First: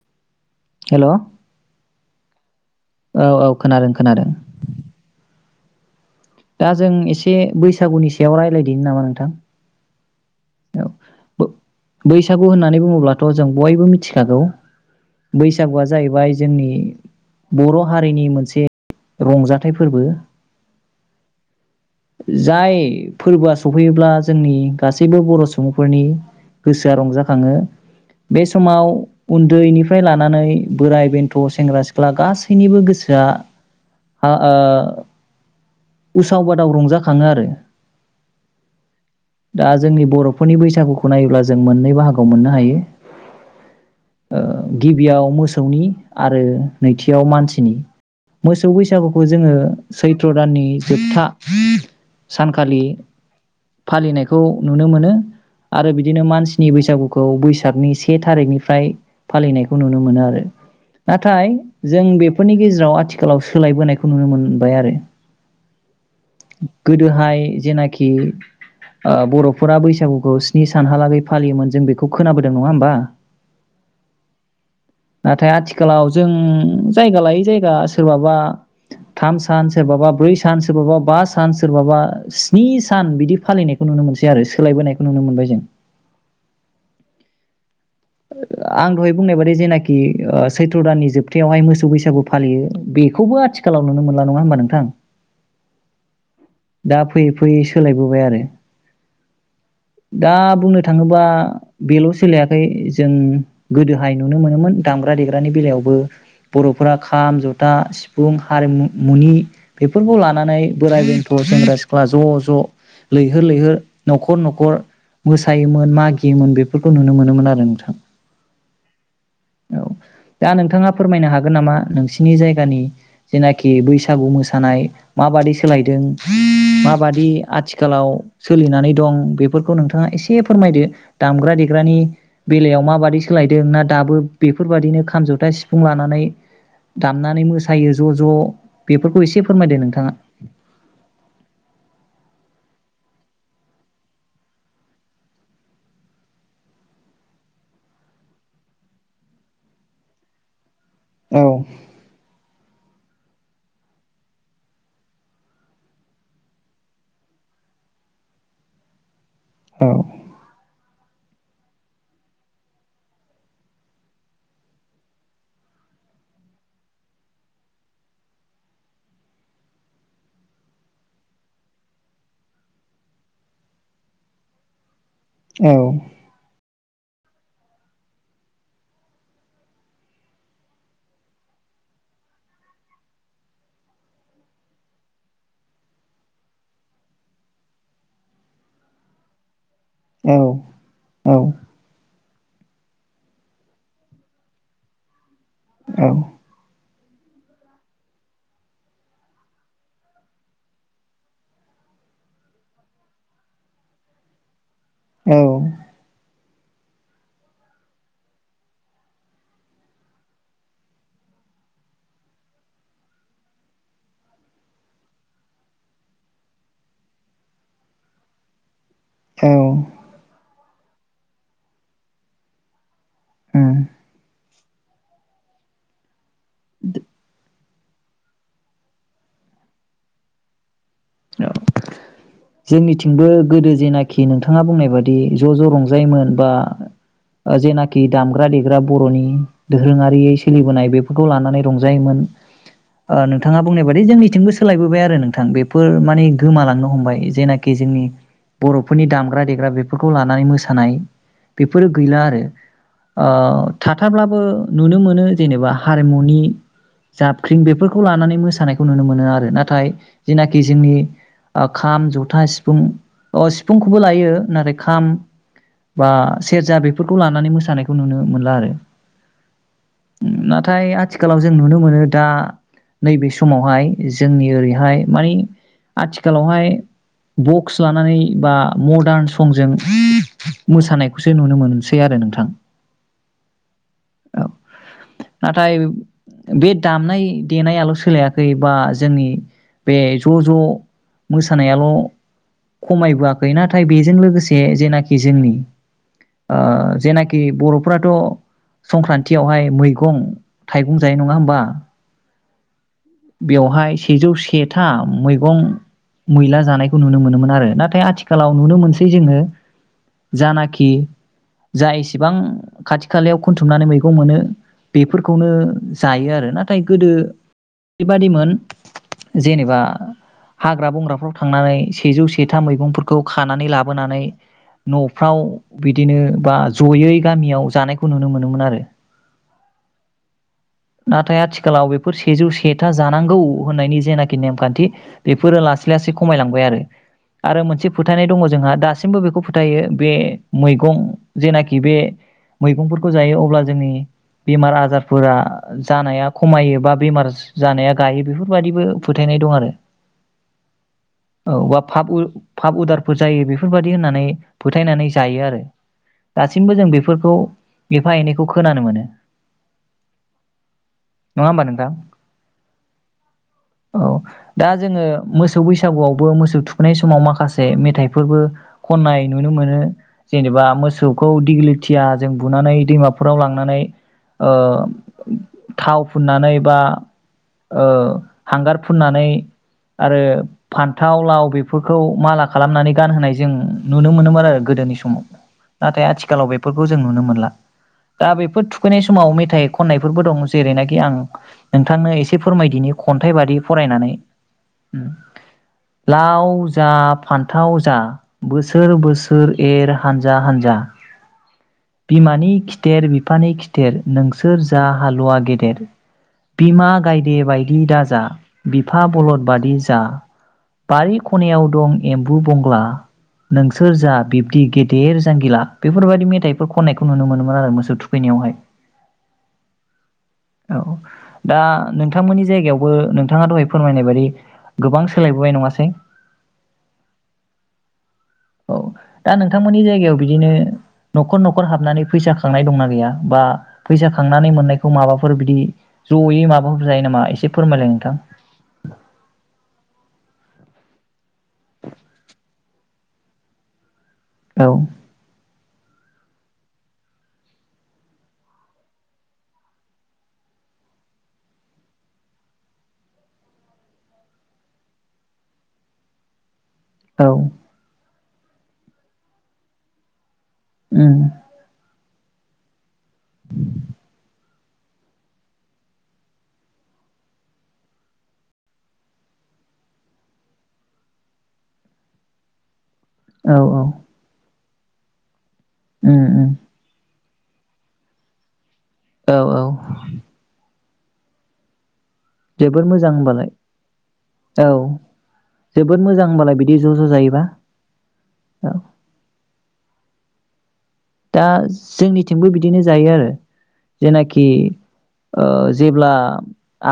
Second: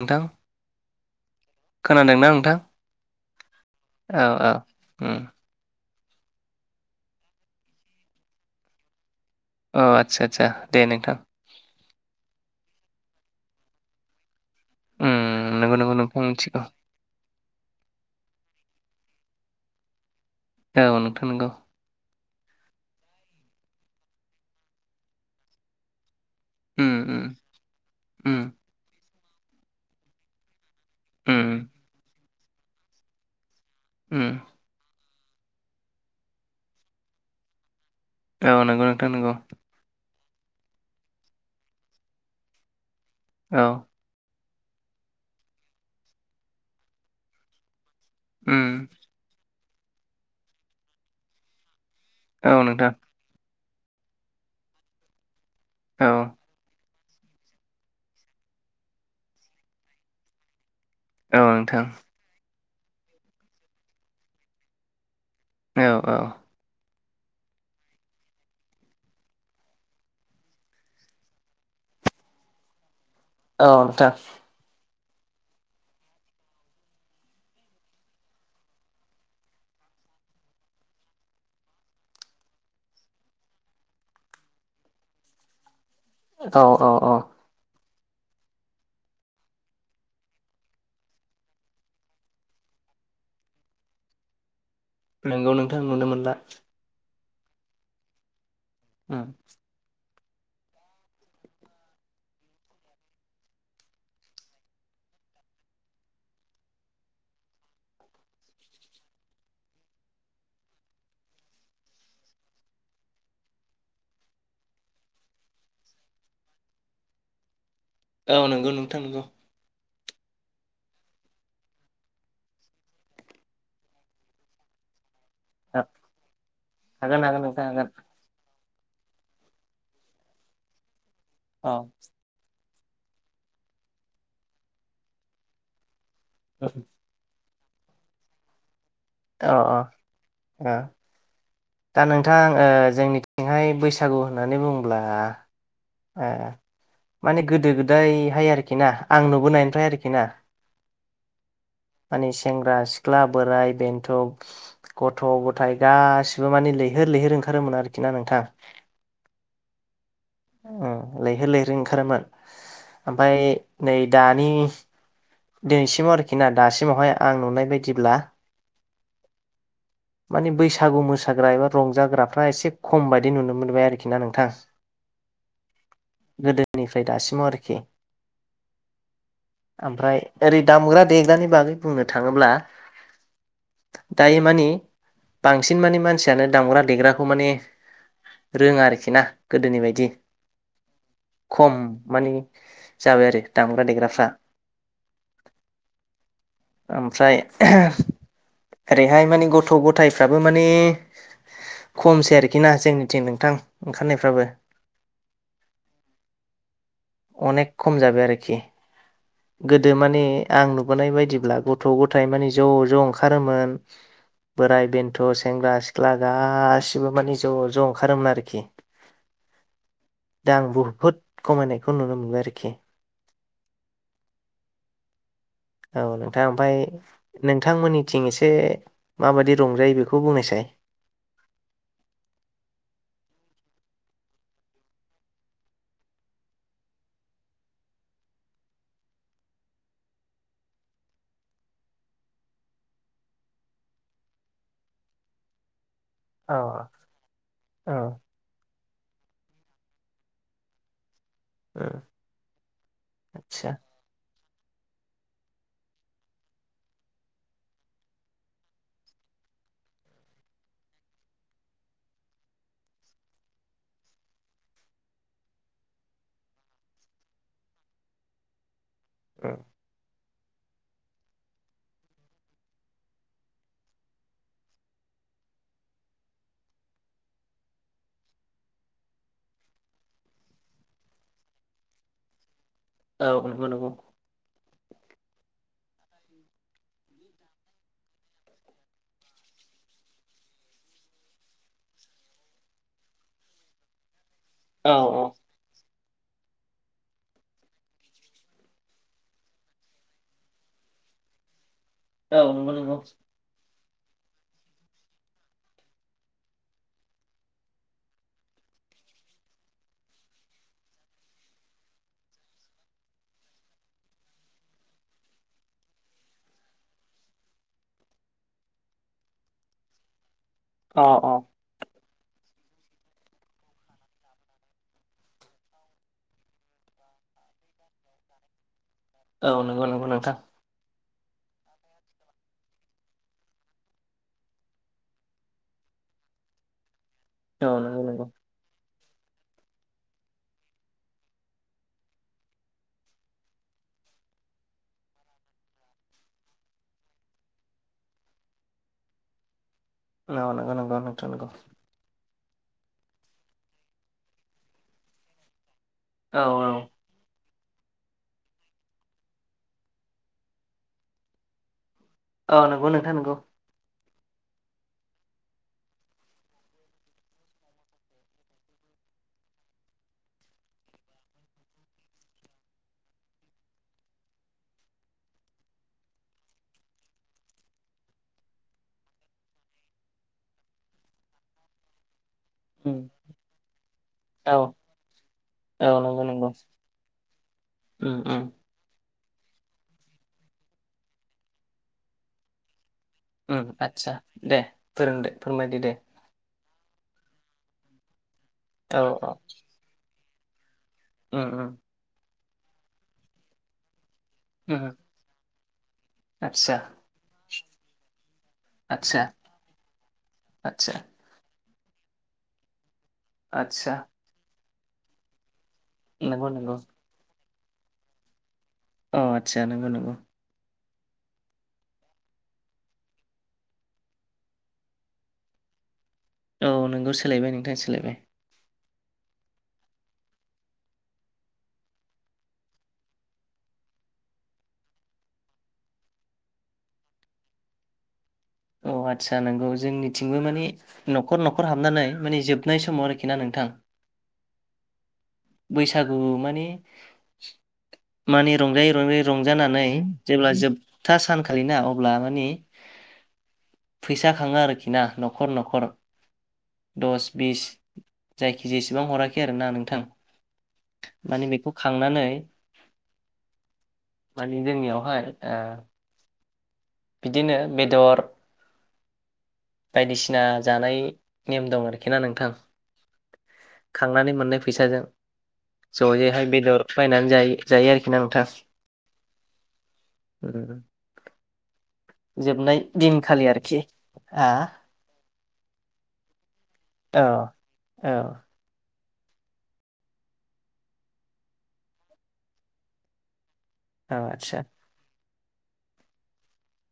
नोंथां हेल' खोनादोंना नोंथां औ-औ औ खोनादो-खोनादों। औ उम दा जों एसे बैसागुनि सायाव रायलायदिनि नामा नोंथां? अ' आदसा-आदसा दे औ नोंथां। ब्लाथ' जों बयबो मिथिखागौ उम नंगौ बैसागुआ नंगौ नोंथां जाहैबाय मिथिगौ जोंनि बर' हारिनि मोनसे रंजाथाइ फोरबो। औ नोंथां नंगौ जाय फोरबोआ सफैयोब्ला जोंनि गासैबो बर' सुबुंफोरनि उम गोसोआ उम रंजाखाङो उम बे समाव उन्दैनिफ्राय लानानै बोराइ बेन्थ' उम सेंग्रा सिख्ला गासै गासैनिबो गोसोआ उम आ आ [unintelligible] उसाव बादाव रंजाखाङो आरो। औ नंगौ नोंथां नंगौ। दा जोंनि बर'फोरनि बैसागुखौ नायोब्ला जों मोननै बाहागोआव मोननो हायो। औ। ओ गिबियाव मोसौनि आरो नैथियाव मानसिनि। उम मोसौ बैसागुखौ जोङो सैथ्र दाननि जोबथा औ सानखालि नोंथां फालिनायखौ नुनो मोनो। आरो औ बिदिनो मानसिनि बैसागु खौ बैसागनि से थारिखनिफ्राय फालिनायखौ नुनो मोनो आरो। औ नाथाय नोंथां जों बेफोरनि गेजेराव जेराव आथिखालाव सोलायबोनायखौ नुनो मोनबाय आरो। औ औ। गोदोहाय जेनाखि ओ बर'फोरा बैसागुखौ स्नि सानहालागै फालियोमोन जों बेखौ खोनाबोदों नङा होमबा? औ नोंथां। नाथाय आथिखालाव जों जायगा लायै जायगा सोरबाबा थाम सान सोरबाबा ब्रै सान सोरबाबा बा सान सोरबाबा स्नि सान बिदि फालिनायखौ नुनो मोनसै आरो सोलायबोनायखौ नुनो मोनबाय जों। औ औ औ। आं दहाय बुंनाय बादै जेनाखि सैथ्र' दाननि जोबथायावहाय मोसौ बैसागु फालियो बेखौबो आथिखालाव नुनो मोनला नङा होमबा नोंथां? नोंगौ नोंथां नुनो मोनला। दा फैयै फैयै सोलायबोबाय आरो। ओ। दा बुंनो थाङोबा बेल' सोलायाखै जों गोदोहाय नुनो मोनोमोन दामग्रा देग्रानि बेलायावबो बर'फोरा खाम जथा सिफुं हारिमु मुनि बेफोरखौ लानानै बोराइ बेन्थ' सेंग्रा सिख्ला ज' ज' लैहोर लैहोर न'खर न'खर मोसायोमोन मागियोमोन बेफोरखौ नुनो मोनोमोन आरो नोंथां। औ नंगौ नोंथां नोंगौ। औ दा नोंथाङा फोरमायनो हागोन नामा नोंसिनि जायगानि जेनाखि बैसागु मोसानाय माबादि सोलायदों हागोन माबादि हागोन नोंथां हागोन आथिखालाव सोलिनानै दं बेफोरखौ नोंथाङा एसे फोरमायदो? दामग्रा औ देग्रानि बेलायाव माबादि सोलायदों ना दाबो बेफोरबायाददिनो खामजथा सिफुं लानानै दामनानै मोस थायायो ज' ज'- बेफोरखौ एसे अ फोरमायदो नोंथाङा अ दा नोंथां ओ जोंनिथिंहाय बैसागु होननानै बुङोब्लामाने गोदो गोदायहाय आरोखि ना आं नुबोनायनिफ्राय आरोखि ना औ। माने सेंग्रा सिख्ला बोराइ बेन्थ' गथ' गथाय गासिबो माने लैहोर लैहोर ओंखारोमोन आरोखि ना नोंथां। ओ लैहोर लैहोर ओंखारोमोन ओमफय नै दानि दिनैसिमाव आरोखि ना दासिमावहाय आं नुनाय बायदिब्ला मानि बैसागु मोसाग्रा एबा रंजाग्राफ्रा एसे खम बायदि नुनो मोनबाय आरोखि ना नोंथां। ओं। गोदोनिफ्राय दासिमाव आरोखि ओमफ्राय ओरै दामग्रा देग्रानि बागै बुंनो थाङोब्ला दायो मानि बांसिन माने मानसियानो दामग्रा देग्राखौ माने रोङा आरोखि ना गोदोनि बाय दि औ खम मानि जाबाय आरो दामग्रा देग्राफ्रा। ओम। ओमफ्राय ओरैहाय माने गथ' ग थायफ्राबो माने खमसै आरोखि ना जोंनिथिं नोंथां ओंखारनायफ्राबो ओम। अनेक खम जाबाय आरोखि गोदो माने आं नुबोनाय बायदिब्ला गथ' गथाय माने ज' ज' ओंखारोमोन बोराय बेन्थ' सेंग्रा सिख्ला गासिबो माने ज' ज' ओंखारोमोन आरोखि औ दा आं बहुद खमायनायखौ नुनो मोनबाय आरोखि उम औ नोंथां ओमाय नोंथांमोननिथिं एसे माबादि रंजायो बेखौ बुंनायसाय। जोंनिथिंबो गोदो जेनाखि नोंथाङा बुंनाय बादि ज' ज' रंजायोमोन बा जेनाखि दामग्रा देग्रा बर'नि दोरोङारि सोलिबोनाय बेफोरखौ लानानै रंजायोमोन ओ नोंथाङा बुंनाय बादि जोंनिथिंबो सोलायबोबाय आरो नोंथां बेफोर‌ माने अ गोमालांनो हमबाय जेनाखि औ जोंनि ओ बर'फोरनि दामग्रा दे ग्रा बेफोरखौ लानानै मोसानाय बेफोरो गैला आरो आतसा ओ थाथाब्लाबो नुनो मोनो जेनेबा हारिमुनि जाबख्रिं बेफोरखौ लानानै मोसानायखौ नुनो मोनो आरो नाथाय जेनाखि जोंनि खाम ज था सिफुं अ सिफुंखौबो लायो नाथाय खाम बा सेरजा बेफोरखौ लानानै मोसानायखौ नुनो मोनला आरो। ओ। ओम नाथाय आथिखालाव जों नुनो मोनो दा नैबे समावहाय जोंनि ओरैहाय मानि आथिखालावहाय बक्स लानानै बा मदार्न संजों मोसानायखौसो नुनो मोनसै आरो नोंथां। औ नंगौ नंगौ। औ नाथाय बे दामनाय देनायाल' सोलायाखै बा जोंनि बे ज' ज' मोसानायाल' खमायबोआखै नाथाय बेजों लोगोसे ज औ औ जेनाखि जोंनि ओ जेनाखि बर'फथ' संक्रान्तियावहाय मैगं थाइगं जायो नङा होमबा? औ नोंगौ नोंगौ। बेवहाय सेजौ से था मैगं मैला जानाय खौ नुनो मोनोमोन आरो नाथाय आथिखालाव नुनो मोनसै जोङो जानाखि जा एसेबां खाथि खालायाव खोनथुमनानै मैगं मोनो बेफोरखौनो जायो आरो नाथाय गोदो बेबादिमोन जेनेबा हाग्रा अ बंग्राफ्राव अ थांनानै सेजौ सेथा मैगंफोरखौ खानानै लाबोनानै न'फ्राव बिदिनो बा जयै गामियाव जानायखौ नुनो मोनोमोन आरो। औ नोंगौ नोंगौ नोंथां। नाथाय आथिखालाव बेफोर सेजौ सेथा जानांगौ होननायनि जेनाखि नेमखान्थि बेफोरो लासै लासै खमायलांबाय आरो। आरो औ मोनसे नंगौ नंगौ फोथायनाय दङ जोंहा दास दासिमबो बेखौ फोथायो बे मैगं जेनाखि बे मैगंफोरखौ जायो अब्ला जोंनि बेमार आजारफोरा जानाया खमायो बा बेमार जानाया गायो बेफोरबादिबो फोथायनाय दं आरो। औ नंगौ नंगौ नों औ बा फाब उ फाब उदारफोर जायो बेफोरबादि होननानै फोथायनानै जायो आरो। औ औ दासिमबो जों बेफोरखौ एफा एनैखौ खोनानो मोनो नङा होमबा नोंथां? औ नंगौ नोंथां नंगौ। औ दा जोङो मोसौ बैसागुआव बो मोसौ थुखैनाय समाव माखासे मेथाइफोरबो खननाय नुनो मोनो जेनेबा मोसौखौ दिग्लिथिया जों बुनानै दैमाफोराव लांनानै ओ थाव फुननानै बा ओ हांगार फुननानै आरो फान थाव लाव बेफोरखौ माला खालामनानै उम गानहोनाय जों नुनो मोनोमोन औ आरो गोदोनि समाव औ नाथाय नंगौ आथिखालाव नंगौ बेफोरखौ जों नुनो मोनला उम दा उम बेफोर थुखैनाय सम समाव मेथाइ खननायफोरबो दं जेरैनाखि आं नोंथांनो एसे फोरमायदिनि खन्थाइ बादि ओम आदसा फरायनानै दे फोरोंदो फोरमायदि दे थाव जा फान्थाव जा बोसोर औ बोसोर एर हानजा हानजा ओम ओम। बिमानि खिथेर बिफानि खिथेर नोंसोर जा उम हालुवा गेदेर आतसा बिमा गायदे बायदि दाजा बिफा आतसा बलद बादि जा। आतसा बारि खनायाव दं एम्बु बंला आतसा नोंसोर जा बि बिदि गेदेर जांगिला। बेफोरबायदि नंगौ मेथाइफोर नंगौ खननायखौ नुनो मोनो माहोनो मोसौ थुखैनायावहाय। अ आतसा नंगौ नंगौ। औ दा नोंथांमोननि जायगायावबो नोंथाङा दहाय फोरमायनाय बादि गोबां सोलायबोबाय नङा से [unintelligible] औ नोंगौ सोलायबाय नोंथां सोलायबाय। औ दा नोंथांमोननि जायगायाव बिदिनो न'खर न'खर हाबनानै फैसा खांनाय दंना गैया बा फैसा खांनानै मोननायखौ माबाफोर बिदि जयै माबाफोर जायो नामा एसे फोरमायलाय नोंथां। अ आदसा नंगौ जोंनिथिंबो माने न'खर न'खर हाबनानै माने जोबनाय समाव ना नोंथां। औ। बैसागु माने माने रंजायै रंजायै रंजानानै जेब्ला जोबथा सानखालिना अब्ला माने फैसा खाङो आरोखि ना न'खर न'खर औ दस बिस जायखि जेसेबां हराखै आरो ना नोंथां। उम माने बेखौ खांनानै [unintelligible] माने जोंनियावहाय ओ बिदिनो बेदर बायदिसिना जानाय नेम दं आरोखि ना नोंथां। औ औ खांनानै मोननाय फैसाजों। उम जयैहाय उम बेदर बायनानै। जायो आरोखि ना नोंथां। औ औ। जोबनाय जोबोद मोजां दिनखालि होनबालाय आरोखि आ औ जोबोद मोजां होनबालाय बिदि ज' ज' औ जायोबा औ। दा जोंनिथिंबो बिदिनो जायो आरो औ जेनाखि आदसा ओ जेब्ला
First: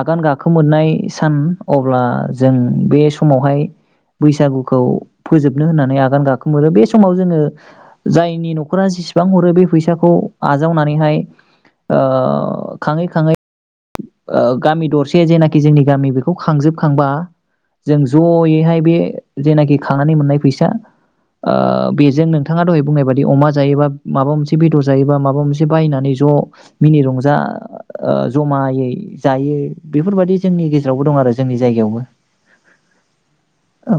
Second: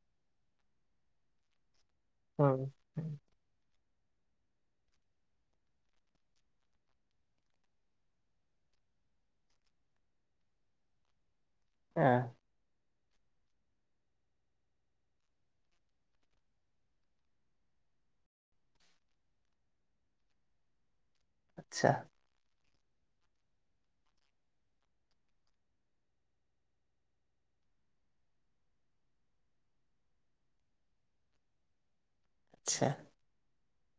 आगान गाखो मोननाय सान अब्ला जों उम बे समावहाय बैसागुखौ फोजोबनो होननानै आगान गाखोमोरो बे समाव जोङो जायनि नख नखरा जेसेबां हरो बे फैसाखौ आजावनानैहाय ओ खाङै खाङै ओ गामि दरसे जेनाखि जोंनि गामि बेखौ खांजोबखांबा जों जयैहाय बे जेनाखि खांनानै मोननाय फैसा ओ आदसा बेजों नोंथां बिथाङा दहाय बुंनाय बादि अमा जायोबा माबा मोनसे बेदर जायोबा माबा मोनसे बायनानै ज' मिनि रंजा ओ जमायै जायो बेफोरबायदि जोंनि गेजेरावबो दं आरो जोंनि जायगायावबो। [unintelligible] औ।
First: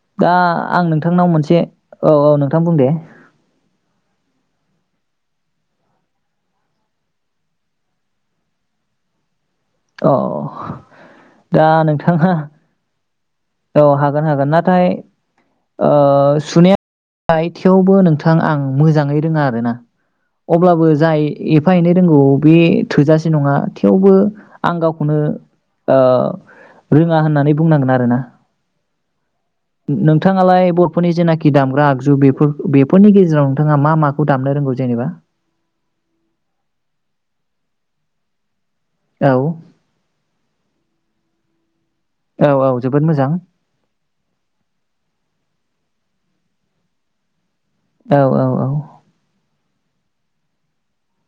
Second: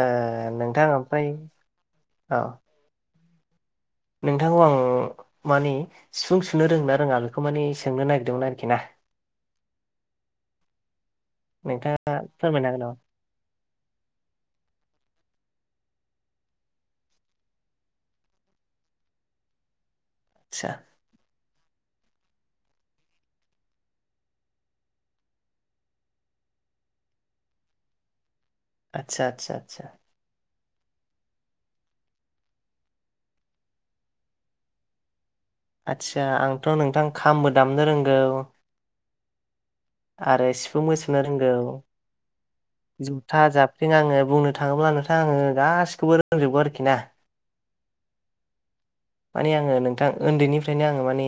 ओ दा आं नोंथां नोंथांनाव ओमफ्राय मोनसे औ औ नोंथां बुं दे। नोंथांखौ आं माने सिफुं सुनो रोङोना रोङा बेखौ माने सोंनो नागिरदोंमोन आरोखि ना। औ। नोंथाङा फोरमायो हागोन नामा? औ हागोन हागोन नाथाय ओ सुनाया थयावबो नोंथां आं मोजाङै रोङा आरो ना। आदसा अब्लाबो जाय एफा एनै रोंगौ बे थोजासे नङा थेवबो आं गावखौनो ओ रोङा होननानै बुंनांगोन आरोना। आतसा आतसा आतसा। नोंथाङालाय बर'फोरनि जेनाखि दामग्रा आगजु बेफोर बेफोरनि गेजेराव नोंथाङा मा माखौ दामनो रोंगौ जेनेबा? आदसा आंथ नोंथां खामबो दामनो रोंगौ। औ। आरो सिफुंबो सुनो रोंगौ। औ औ जोबोद मोजां जुथा जाबफख्रिं आङो बुंनो थाङोब्ला नोंथां आङो गासि खौबो रोंजोबगौ आरोखि ना औ औ औ माने आङो नोंथां उन्दैनिफ्रायनो आङो माने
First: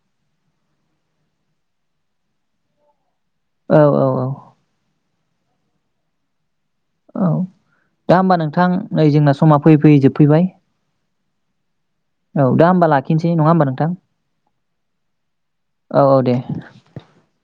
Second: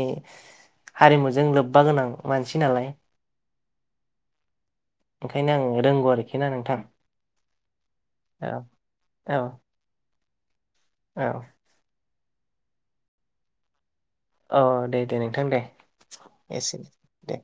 हारिमुजों लोब्बा गोनां मानसि नालाय औ औ औ ओंखायनो आं रोंगौ आरोखि ना नोंथां औ दा होमबा औ नोंथां नै जोंना औ समा फैयै फैयै जोबफैबाय फैबाय औ औ दा होमबा लाखिनोसै नङा होमबा नोंथां औ दे दे नोंथां दे औ औ दे एसेनो दे